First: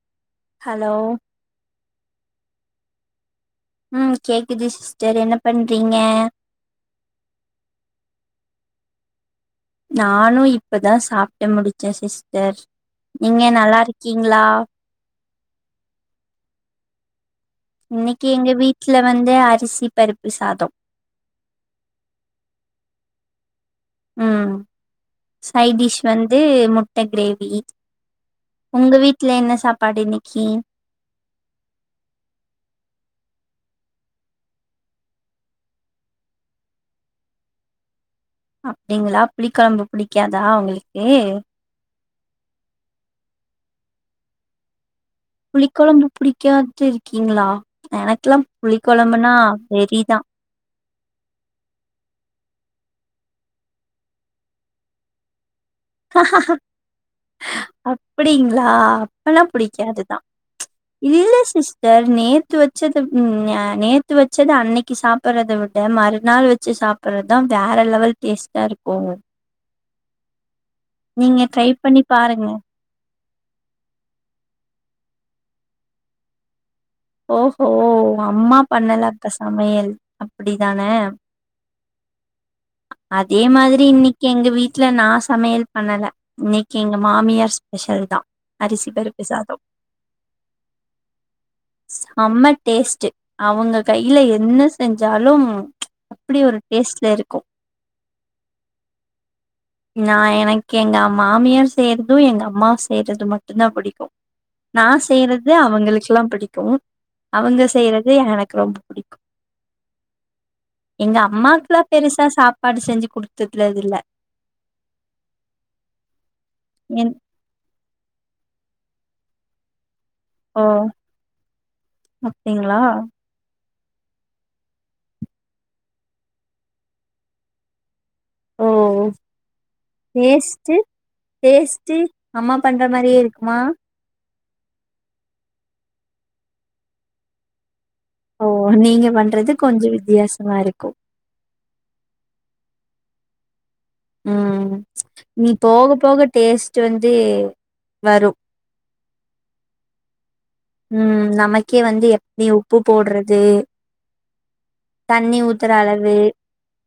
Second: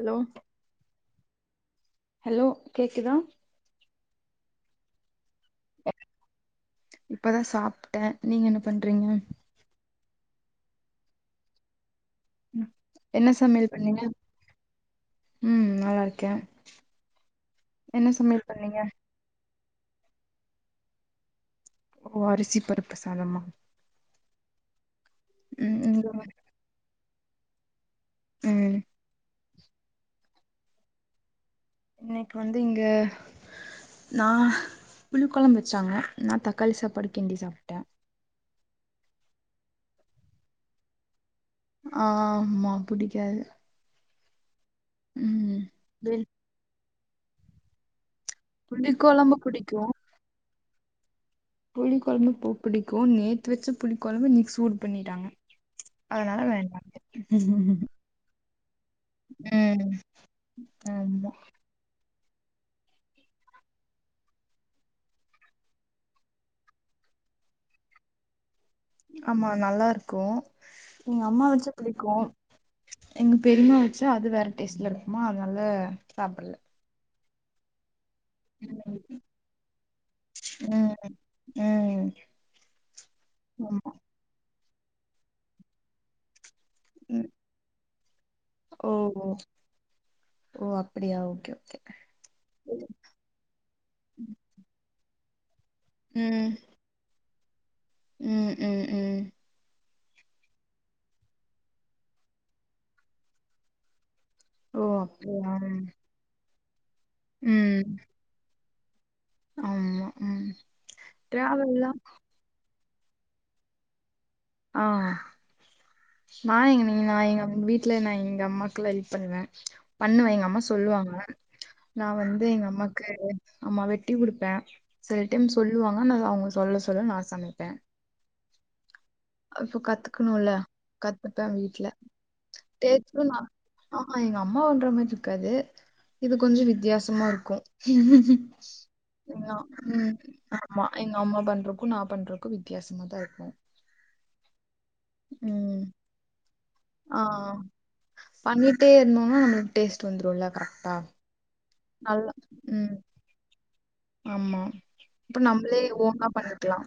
Allow hello hello கேக்குதா உம் கேக்குது சிஸ்டர் என்னப் இப்பதா சாப்ட்டே நீங்க என்ன பண்றீங்க நானு இப்பதா சாப்ட்டு முடிச்சே சிஸ் என்ன சமையல் பண்ணீங்க உம் நல்லா இருக்கே என்ன இன்னக்கி சமையல் எங்க பண்ணீங்க வீட்ல வந்து அரிஸ் ப்பருப்பு சாதோ ஓ அரிசி பருப்புசாதமா உம் சைட் டிஷ் வந்து முட் ட்ட கிரேவி ம் உங்க வீட்ல என்ன ஸ் சாப்பாடு இன்னிக்கி இன்னிக்கு வந்து இங்க நா புளி கொழம்பு வெச்சாங்க நா தக்காளி சாப்பாடு கிண்டி சாப்ட்டே அப்டிங்களா புளி கொழம்பு புடிக்காதா உங்களுக்கு ஆஹ் ஆமா புடிக்காது ம் புளிக் கொழம்பு வெள் புடிக்காத்திரு கிங்ளா எனக் க்ல்லா புளி கொழம்புனா புளிக்கொழம்பு வெறிதா புளி கொழம்பு பொ புடிக்கு நேத்து வெச்ச புளி கொழம்ப இன்னிக் சூடு பண்ணிட்டாங்க அதனால வேண்டான்ட்டே அப்பிடிங்ளா அப்பனா ம் புடிக்காதுதா ஆமா இல்ல சிஸ்டர் நேத்து வெச்சது ம் ய நேத்து வெச்சத அன்னிக்கி சாப்பட்றத விட மறுநாள் வெச்சு சாப்பிட்றத்தா வேற லெவல் டேஸ்ட்டா இரு ஆமா நல்லா இரு கூ நீங்க ட்ரை பண்ணி பாருங்க எங்க பெரிம்மா வெச்சா அது வேற டேஸ்ட்ல இருக்குமா அதனால சாப்பல்ல ஓஹோ அம்மா பண்ணலா அப்ப சமையல் அப்பிடிதான ம் ம் அதேமாதிரி ஆமா இன்னிக்கி எங்க வீ ட்ல நா சமையல் பண்ணல இன்னி எங்க ம் மாமியார் ஸ்பெஷல் தா அரிசி ஓ பருப்பு ஓ சாதோ ஓ அப்படியா ஓகே ஓகே செம்ம டேஸ்ட்டு அவுங்க கையில என்ன செஞ் ஜாலும் அப்பிடி ம் ஒரு டேஸ்ட்ல இருக்கும் ம் ம் ம் நா எனக்கு எங்க மாமியார் செய்யறது எங்க அம்மா செய்றது மட்டுந்தா புடிக்கு ஓ நா செய்றது அப்படியா அவங்களுக்குல்லா புடிக் போ அவங்க ம் செய்றது எனக்கு ரொம்ப புடிக்கு ஆமா ம் எங்க அம்மாக்லா டிராவல்லா பெருசா சாப்பாடு செஞ்சி குடுத்தத்லல்ல ஆ நா எங்க நீ என் நா எங்க வீட்ல நா எங்க அம்மா லா எல்ப் பண்ணுவ பண்ணுவே எங்க ஓ அம்மா சொல்வாங்க நா வந்து எங்க அப்டிங்களா அம்மாக்கு ஆமா வெட்டி குடுப்பே சில டைம் சொல்லுவாங்க நா அவ்ங்க சொல்ல சொல்ல நா சமைப்ப ஓ இப்ப கத்துக்கணுல்ல டேஸ்ட்டு கத்துப்ப வீட்ல டேஸ்ட்டு அம்மா பண்ற மாரியே டேஸ்ட்டு ந இருக்குமா ஆ அம்மா பண்ற மாரி இருக்காது இது கொஞ்சொ வித்தியாசமா இருக்கு ஓ நீங்க பண்றது கொஞ்சோ ம் வித்தியாசமா ஆமா இருக்கு எங்க அம்மா பண்றக்கு நா பண்றக்கு வி வித்தியாசமா தா இருக்கு ம் நீ ம் போகப் போக டேஸ்ட்டு வந்து ஆ வரு பண்ணிட்டே இருந்தோனா நம்மளுக்கு டேஸ்ட் வந்துருல கரெக்டா ம் நம க்கே வந்து நல்லா எப்டி உப்பு ம் போட்றது ஆமா, அப்ப நம்மளே அளவு ஓனா பண்ணிக்லா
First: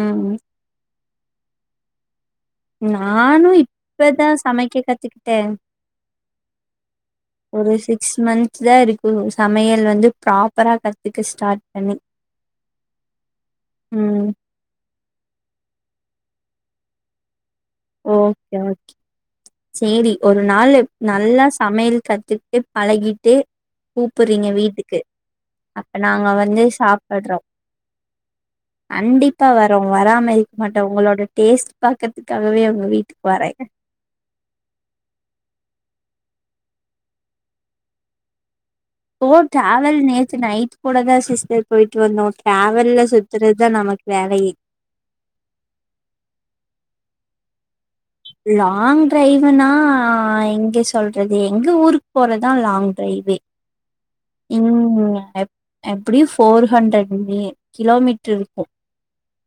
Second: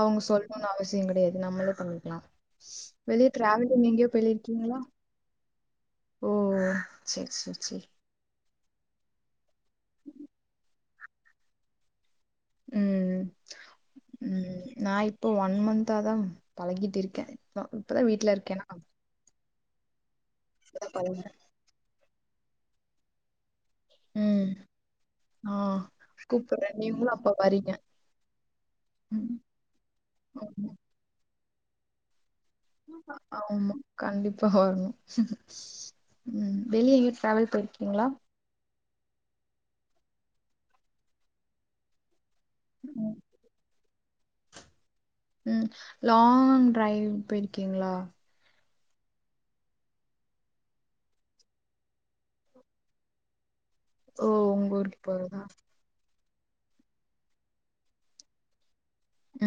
அவங்க சொல்ணுனு அவ சியம் கடையாது நம்மளே பண்ணிக்லா நானு இப்பதா போயிருக்கீங்களா சமைக்க கத்துக்கிட்டே ஓ சரி சரி ஒரு சரி சிக்ஸ் மந்த் தா இருக்கு சமையல் வந்து ப்ராப்பரா கத் துக்க ஸ்டார்ட் பண்ணி ம், ம் நா இப்பே ஒன் மந்த்தாதா பழகிட்டு இருக்கே அ இப்பதா வீட்ல இருக்கே ஓகே நா ஓகே சேரி ஒரு நாளு நல்லா சமையல் கத்து ட்டு பழகிட்டு கூப்புட்றீங்க ம் வீட்டுக்கு ஆ அப்ப நாங்க வந்து கூப்புட்றே நீங்களு அப்ப சாப்பட்றோ, வரீங்க ம் கண்டிப்பா வரோ வராம இருக்க ஆமா மாட்டோ உங்களோட டேஸ்ட் பாக்கற்த்துக்காக ஆமா கண்டிப்பா வர்ணு உம் வெளிய எங்யு ட்ராவல் போய்ர்க்கீங்ளா ஒவோ ட்ராவல் நேத்து நைட் கூட தா சிஸ்டர் பொய்ட் வந்தோ டாவ்வல்ல ம் சுத்துறுதா நமக் வேலையி ம் லாங் ட்ரைவ் போய்ர்க்கீங்ளா லாங் ட்ரைவுனா எங்கே சொல்றதே எங்க ஊருக் போறதா லாங் ட்ரைவே ஓ உங்க ஊருக் போறதா போர் ஹண்ட்ரட் இம்மி கிலோமீட்டுருக்கு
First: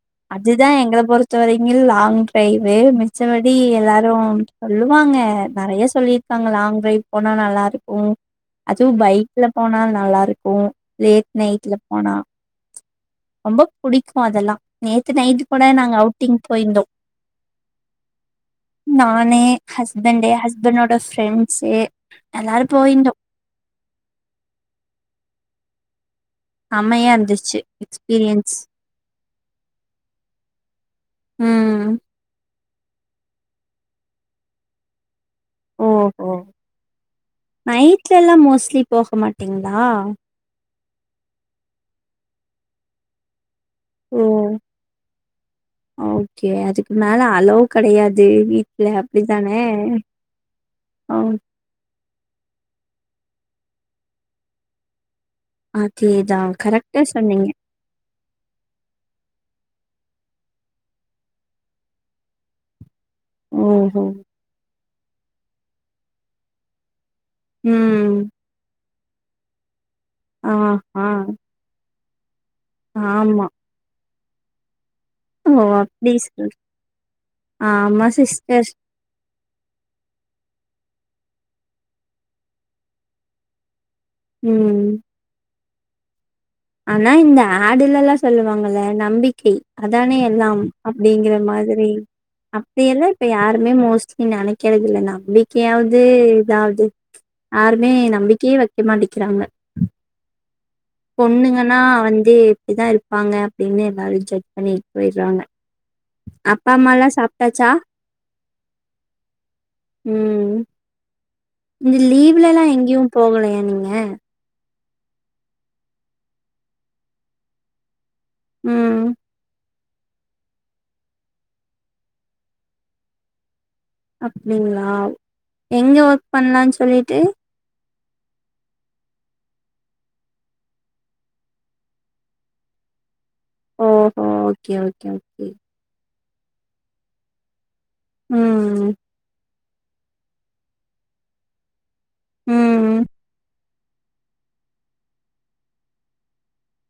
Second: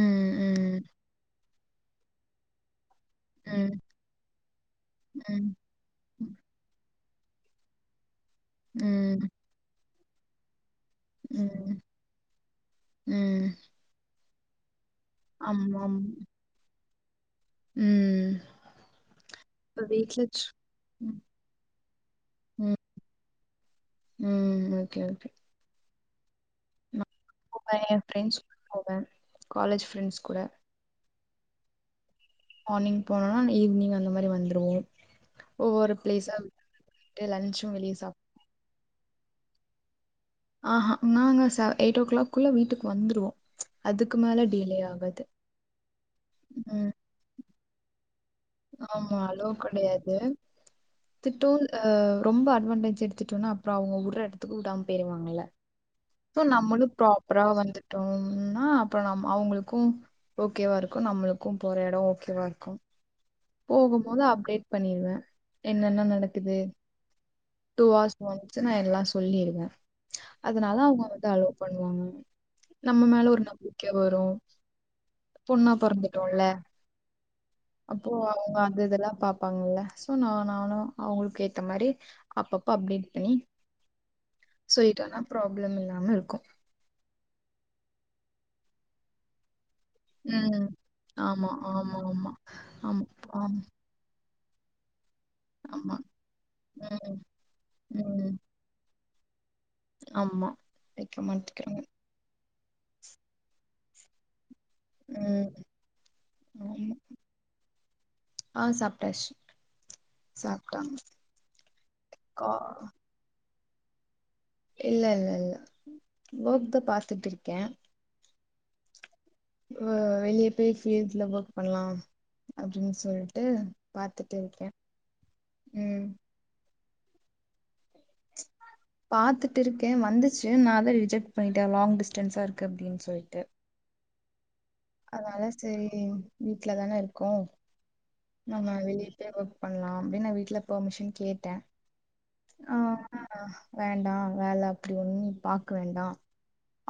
ம் அதுதா ம் எங்கள பொறுத்த வரைக்கில் லாங் ட்ரைவே மிஸ் ச்சபடி ம் எல்லாரு தொல்லுவாங்க ம் நறையா ம் சொல்லிர்க்காங்க லாங் ட்ரைவ் போனா நல்லாருக்கு அதுவு ம். பைக்ல போனால்னா நல்லாருக்கு லேட் நைட்ல ம். போனா ம். ரொம்ப புடிக் போ அதெல்லா நேத்து நைட்டு் கூட நாங் ஆமாம். அவ்ட்டிங் போயிந்தோ ம். நானே இப்ப வீட்ல ஹஸ்பண்டே சு ஹஸ்பண்டோட ம். ஃப்ரெண்ஸே எல்லாரு ம். போயிந்தோ ம் ஓகே ஓகே அம்மையன் கூப்ட்டா என் ஃப்ரெண்ஸ் போவே காலேஜ் ஃப்ரெண்ஸ் கூட ம் மார்னிங் போனோனா ஈவிஅனிங் அந்த மாரி வந்துருவோ ஒவ்வொரு ஓஹோ ப்ளேஸா ட்டு லன்ச்சு வெளியே சாப் போஹ மாட்டீங்ளா ஆஹா நாங்க ச எய்ட் ஓ க்ளாக் குள்ள வீட்டுக் வந்துருவோ ஓ ஓகே ம். அதுக்கு மேல அளோ கடையாத் ஆமா அளோ கடையாது ஆ திட்டூன் அ ரொம்பாட் வான்டேஜ் எடுத்துட்டோன்னா அப்றோ அவுங்க உர்ற எடத்துக்கு உடாம் பேய்ருவாங்கல்ல அதேதா சோ நம்மளு கரெக்டா ப்ராப்பரா சொன்னீங்க வந்துட்டோம்னா அப்ற நாம் அவ்ங்குள்க்கு ஓகேவா ருக்கு நம்மளுக்கு போற எடோ ஓகேவா இர்க்கு ஓஹோ போகும்போது அப்டேட் பண்ணீர்வே என்னன்னா நடக்குது டூ ம் ஆஸ் வன்சு நா எல்லாஸ் சொல்லிருங்க அதனால அவுங்க ஆஹா வந்து அலோ பண்ணுவாங்க நம்ம மேல ஒரு நம்பிக்க வரு பொண்ணா அம்மாமா பொறந்துட்டோல்ல ப்ளீஸ்ங்து, ஆமா அப்போ அவுங்க சிஸ்டர் அது இதெல்லா பாப்பாங்கல்ல சோ நா நானு அவுங்களுக்கு ஏத்த மாறி அப்பப்ப அப்டேட் பண்ணி ம் சொல்லிட்டனா ப்ரா ப்ளம் இல்லாம இருக்கு ஆனா இந்த ஆடுலெல்லா சொல்லுவாங்கல்ல நம்பிக்கை அதானே எல்லாம் ம் அப்டிங்கிற ஆமா மாதிரி ஆமா ஆமா ஆமா அப்டியெல்லா இப்ப ஆம் யாருமே மோஸ் நீ நெனைக்கிறது இல்ல ந ஆமா ம்பிக்கையாவது இதாவது ம் யாருமே ம் நம்பிக்கையே வைக்க மாட்டிங் கிறாங்க ஆமா வெக்க பொண்ணுங்கனா மாட்டிக்கிறாங்க வந்து இப்டிதா இருப்பாங்க அப்டின்னு எல்லாரையு சொ பண்ணியிட் போய்ர்றாங்க ம் ஆமா அப்பாம்மால்லா சாப்ட்டாச்சா ஆ சாப்ட்டாச்சு ம் சாப்ட்டாங்க இந்த கா லீவ்லல்லா எங்கியும் போகலயா நீங் ஏ இல்ல இல்ல இல்ல ஓக்தா பாத்துட்ருக்கே ம் வ வெளிய போய் ஃபில்ட்ஸ்ல புக் பண்லா அப்டின் சொல்ட்டு பாத்துட்டு இருக்கே அப்டிங்ளா எங்க ம் ஒர்க் பண்லான் சொ சொல்லீட்டு பாத்துட்டு இருக்கே வந்துச்சு நாதா ரிஜெக்ட் பண்ணிட்டே லாங் டிஸ்டன்ஸா இருக்கு அப்டின் சொல்ட்டு ஓஹோ ஓகே ஓகே அதனால ஓகே சேரி வீட்லதான இருக்கோ நம்ம ம் [unintelligible] ஒக் பண்லா அப்டி நா வீட்டல பம்மிஷன் கேட்ட ஆ ம் [inaudible] வேண்டா வேல அப்டி ஒண்ணு நீ பாக்க வேண்டா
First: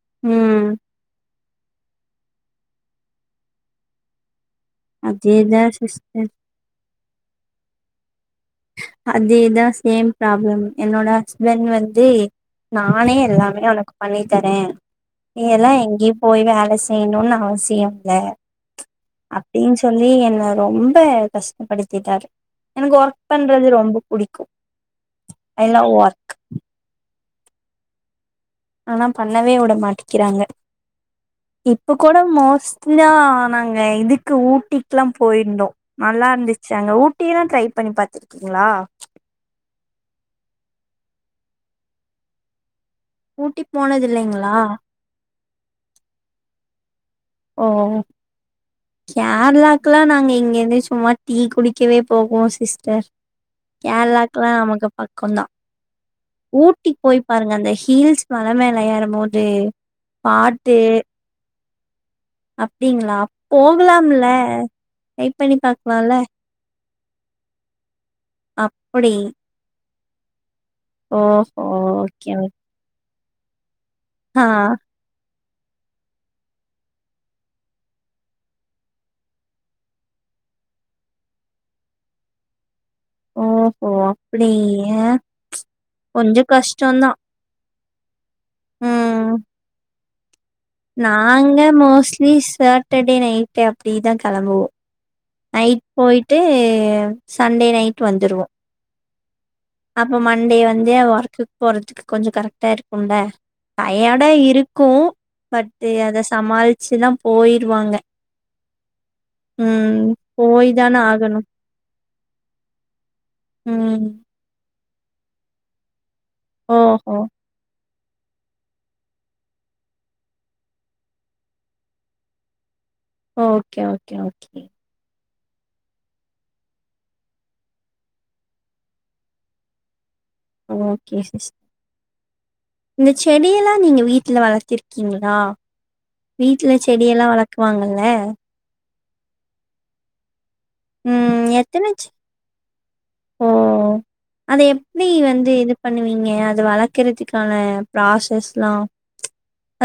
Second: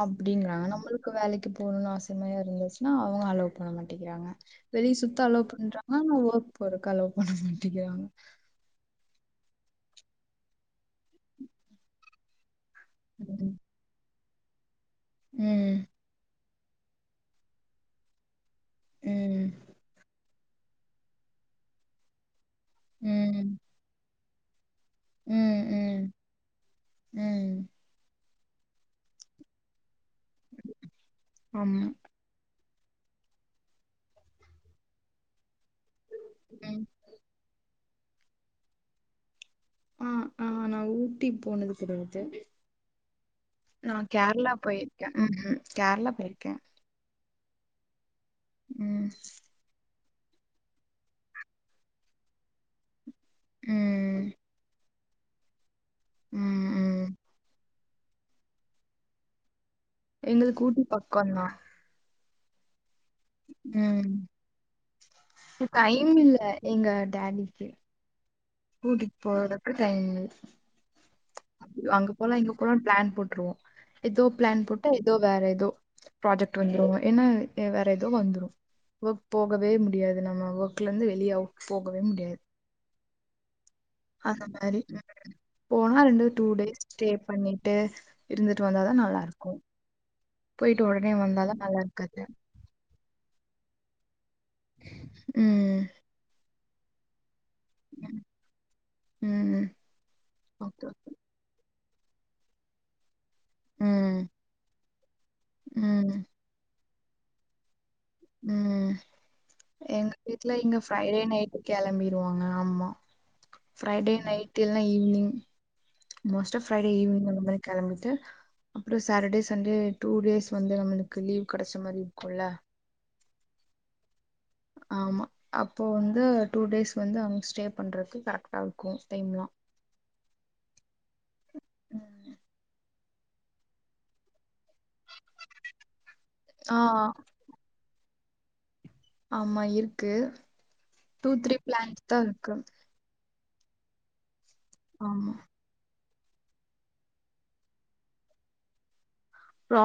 அப்டிங்குறாங்க ம் நம்பளுக்கு வேலைக் க்கு போணுன்னு அவசியமாவே இருந்துச்சுனா அவங்க அலோ பண்ண மாட்டேங்கிறாங்க வெளிய சுத்த அலோ அதேதா பண்றா நா சிஸ்டர் ஒர்க் போற க்கு அலோ பண்ண மாட்டிங்கிறாங்க அதேதா சேம் ப்ராப்ளம் என்னோட ஹஸ்பண்ட் வந்து நானே ம். எல்லாமே ஒனக்கு பண்ணி தரே நீ எல்லா ம். எங்கேயு போய் வேல செய்யணுனு அவசியம் இல்ல ம். அப்டின்னு சொல்லி என்ன ரொம்ப கஷ்டப்படுத்திட்டாரு ம் து ரொம்ப புடிக்கு ம். ஐ லவ் ம். ஒர்க் ம் ஆனா பண்ணவே வுட மாட்டி க்கிறாங்க ஆமா. இப்ப கூட மோஸ் எப்டினா நாங்க இதுக்கு ஊட்டிக்குலா போயிருந்தோ நல்லா இருந்துச்சு ம். அங்க ஊட்டி எல்லா ட்ரை பண்ணி பாத்துருக்கீங்ளா அ ஆ நா ஊட்டி போனது கெடையாது ஊட்டி நா போனது கேரளா இல்லைங்களா போயிருக்கே ம் ம் கேரளா போயிருக்கே ஓ கேரளாக் க்கலா நாங்க இங்கிருந்து சும்மா டீ குடிக்கவே போவோ சிஸ்டர் ம். கேரளாக்குலா நமக்கு பக்கோந்தா ம். ஊட்டிக்கு ம். போய் பாருங்க அந்த ஹீ ஹீல்ஸ் மலை மேல ஏறும் போது எங்களுக்கு ஊட்டி பக்கோந்தா அ அப்டிங்களா ம். போகலாமில்ல வெயிட் பண்ணி டைம் பாக்கலால இல்ல எங்க டாடிக்கு கூட்டிட்டு போறதுக்கு டைமில் ஓ ஹோ ஓகே ருவோ எதோ ஆ பிளான் போட்டு எதோ வேற இ எதோ ப்ராஜெக்ட் வந்துருங்க ஏனா வேற எதோ வந்துரு ஒர்க் போகவே முடியாது நம்ம ஒர்க்ல இருந்து வெளிய அவுட் போகவே முடியாது ஓ அந்த மாரி போனா ரெண்டு கொஞ்சோ டூ டேஸ் ஸ்டே கஷ்டோந்தா பண்ணி ட்டு இருந்துட்டு வந்தாதா ம் நல்லாருக்கு நாங்க இருக்காது மோஸ்ட்லி சாட்டர்டே நைட் அப்டிதா கெளம்புவோ ம் நைட் போயிட்டு எ சண்டே நைட் வந்துருவோ ம் அப்போ மண்டே ஓகே வந்து ஓகே ஒர்க்கக்கு போறதுக்கு கொஞ்ச கரெக்டா இருக்கும் ல ம் டையாடா இருக் கு பட்டு ம் அத சமாள ச்சுதா போயிருவாங்க உம் ம் எங்க வீட்ல போய் இங்க தான ஃப்ரைடே ஆகணு நைட்டு கிளம்பிருவாங்க ஆமா ம் ஃப்ரைடே நைட்டில் இல்ல ஈவினிங் மோஸ்ட ஆ ஃப்ரைட ஓஹோ ஈனிங் அந்தமாரி கேளம்பி அப்புறம் சாட்டர்டே சண்டே டூ டேஸ் வந்து நம்மளுக்கு லீவ் கிடைச்ச மாதிரி இருக்கும்ல ஓகே ஓகே ஓகே ஆமா அப்போ வந்து டூ டேஸ் வந்து அவங்க ஸ்டே பண்றது கரெக்டா இருக்கும் டைம்லா ஓகே சீஸ் இந்த செடியெல்லா நீங்க வீட்ல வளர் தீர்க்கேங்களா வீட்ல ஆ செடியெல்லாம் வளக்குவாங்க ல்ல ஆமா இருக்கு டூ ம் த்ரீ எத்தன செ பிளான்ட்ஸ்தா இருக்கு ஓ அத எப்டி ஆமா வந்து இது பண் வீங்க அது வளக்குறதுக்கான ப்ராசஸ்லா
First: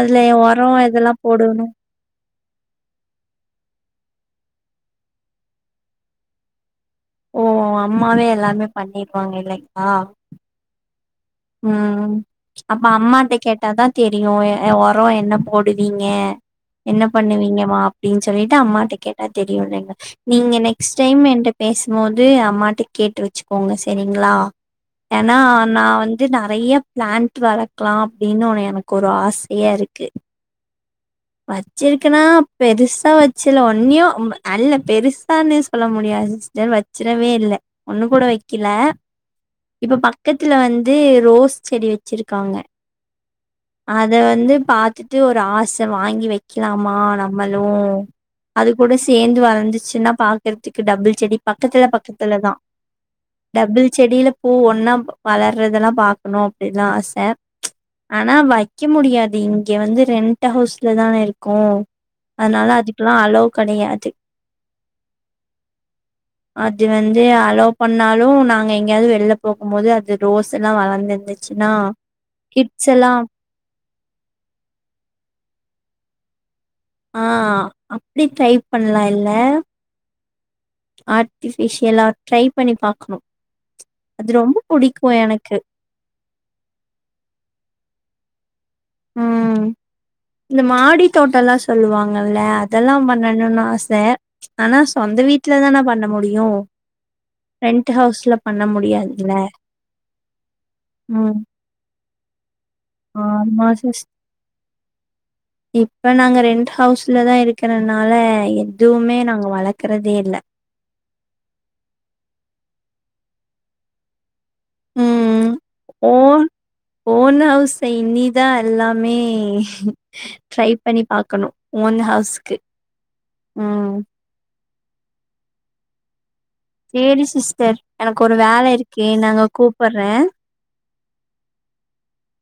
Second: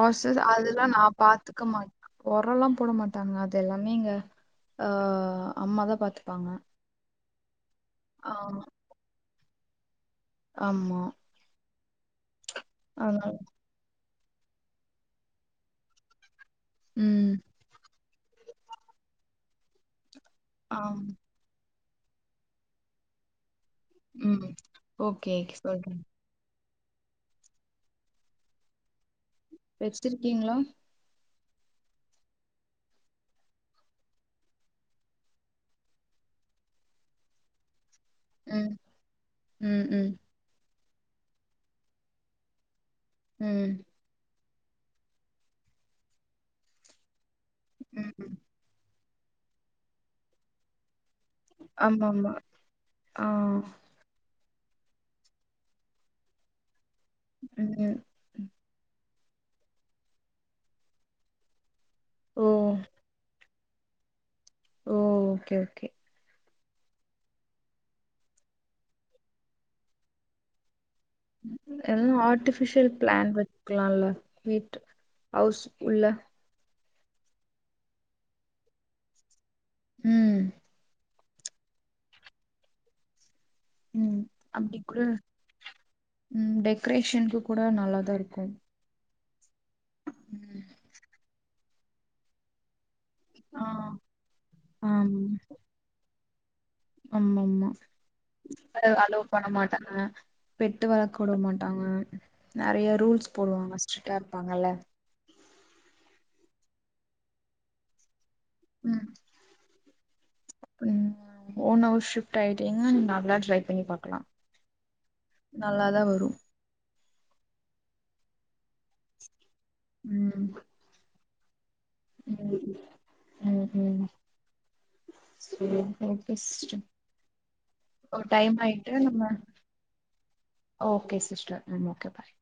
அதுல ஒரோ அதெல்லா நா இதெல்லா பாத்துக்க போடணு மாட்ட ஒரல்லா போட மாட்டாங்க அது எல்லாமே எங்க ஆ அம்மாதா பாத்துப்பாங்க ஓ அம்மாவே ஆமா எல்லாமே பண்ணி ப்பாங்க இல்லைங்ளா ஆமா ம் அப்ப அதனால அம்மாட்ட கேட்டாதா தெரியு ஒர என்ன போடுவிங்க என்ன ம் பண்ணுவிங்கமா அப்டின் சொல்லிட்டு அம்மாட்ட கேட்டா தெரியு இல்லேங்க நீங்க நெக்ஸ்ட் ஆம் டைம் என்ட்ட பேசம்போது அம்மாட்ட கேட்டு வெச்சு கோங்க சரிங்ளா ம் ஓகே ஏனா நா சொல்றே வந்து நெறையா பிளான்ட் வளக்லா அப்டின்னு உன எனக்கு ஒரு ஆச வெச்சிருக்கிங்ளா வச்சிருக்கனா பெருசா வச்சில ஒன்னியு அல்ல பெருசான்னு சொல்ல முடியாது சிஸ்டர் வச்சிடவே இல்ல ஒண்ணு கூட வெக்கில ம் ம் இப்ப ம் பக்கத்துல வந் து ரோஸ் செடி வெச்சிருக்காங்க ம் அத வந்து பாத்துட்டு ஒரு ஆச வாங்கி வெக்கலாமா நம் மளு ம் அது கூட சேந்து வளர்ந்துச்சுன்னா பாக்கறதுக்கு டபுள் செடி பக்கத்துல ஆமா ஆமா பக்கத்துலதா ஆ டபுள் செடில பூ ஒன்னா வளர்றதெல்லா பாக்கணு அப்படிலா ஆச ச ம் ஆனா வைக்க முடியாது இங்க வந்து ரெண் ட ஹவுஸ்ல தான இருக்கோ ஓ அதனால அதுக்கெல்லா அல்லோ கெடையாது ஓ ஓகே ஓகே அது வந்து அலோ பண்ணாலு நாங்க எங்கேயாவது வெளில போகும் போது அது ரோஸ் எல்லா வளர்ந்து இல்ல ஆர்ட்டிபிஷியல் பிளான்ட் வைக்கலால்ல வீட் அவுஸ் உள்ள ஆ அப்படி ட்ரை பண்ணலா இல்ல ம் ஆர்டிபிஷியலா ட்ரை பண்ணி பாக்கணு உம் அது ரொம்ப அப்டிகூட புடிக்கு எனக்கு உம் டெக்ரேஷனுக்கு கூட நல்லாதா இருக் கு உம் இந்த மாடி தோட்டல்லா சொல்லுவாங்கல்ல அதெல்லா பண் பண்ணனு ஆ ஆச ஆனா சொந்த வீட்டுலதான பண்ண முடியும் யு ஆமா ஆமா அத அலோ முடியாதுல்ல பண்ண மாட்டாங்க பெட்டு வளக்க வுட ம் மாட்டாங்க நறைய ரூல்ஸ் ஆமா போடுவாங்க சிஸ் ஸ்ட்ரிக்டா இருப்பாங்கல்ல இப்ப நாங்க ரெண்ட் ஹவுஸ்லதா இருக்கறனால ம் எதுவுமே நாங்க வளக்கறதே இல்ல டிங்கா நல்லா ட்ரை பண்ணி பாக்கலா ம்ம் நல்லாதா வரு ஓன் ஓன் ஹவுல்ல நீ தா எல்லாமே ட்ரை பண்ணி பாக்கணு ஓன் ஹவுஸ்க்கு கண்டிப்பா ம், ம் சேரி சேரி நெக்ஸ்ட் சேரி சிஸ்டர் ஓ எனக்கு ஒரு டைம் வேல ஆயிட்டா இருக்கு நம்ம நாங்க கூப்பட்றே ஓகே சிஸ்டர் ம் ஓகே பாய்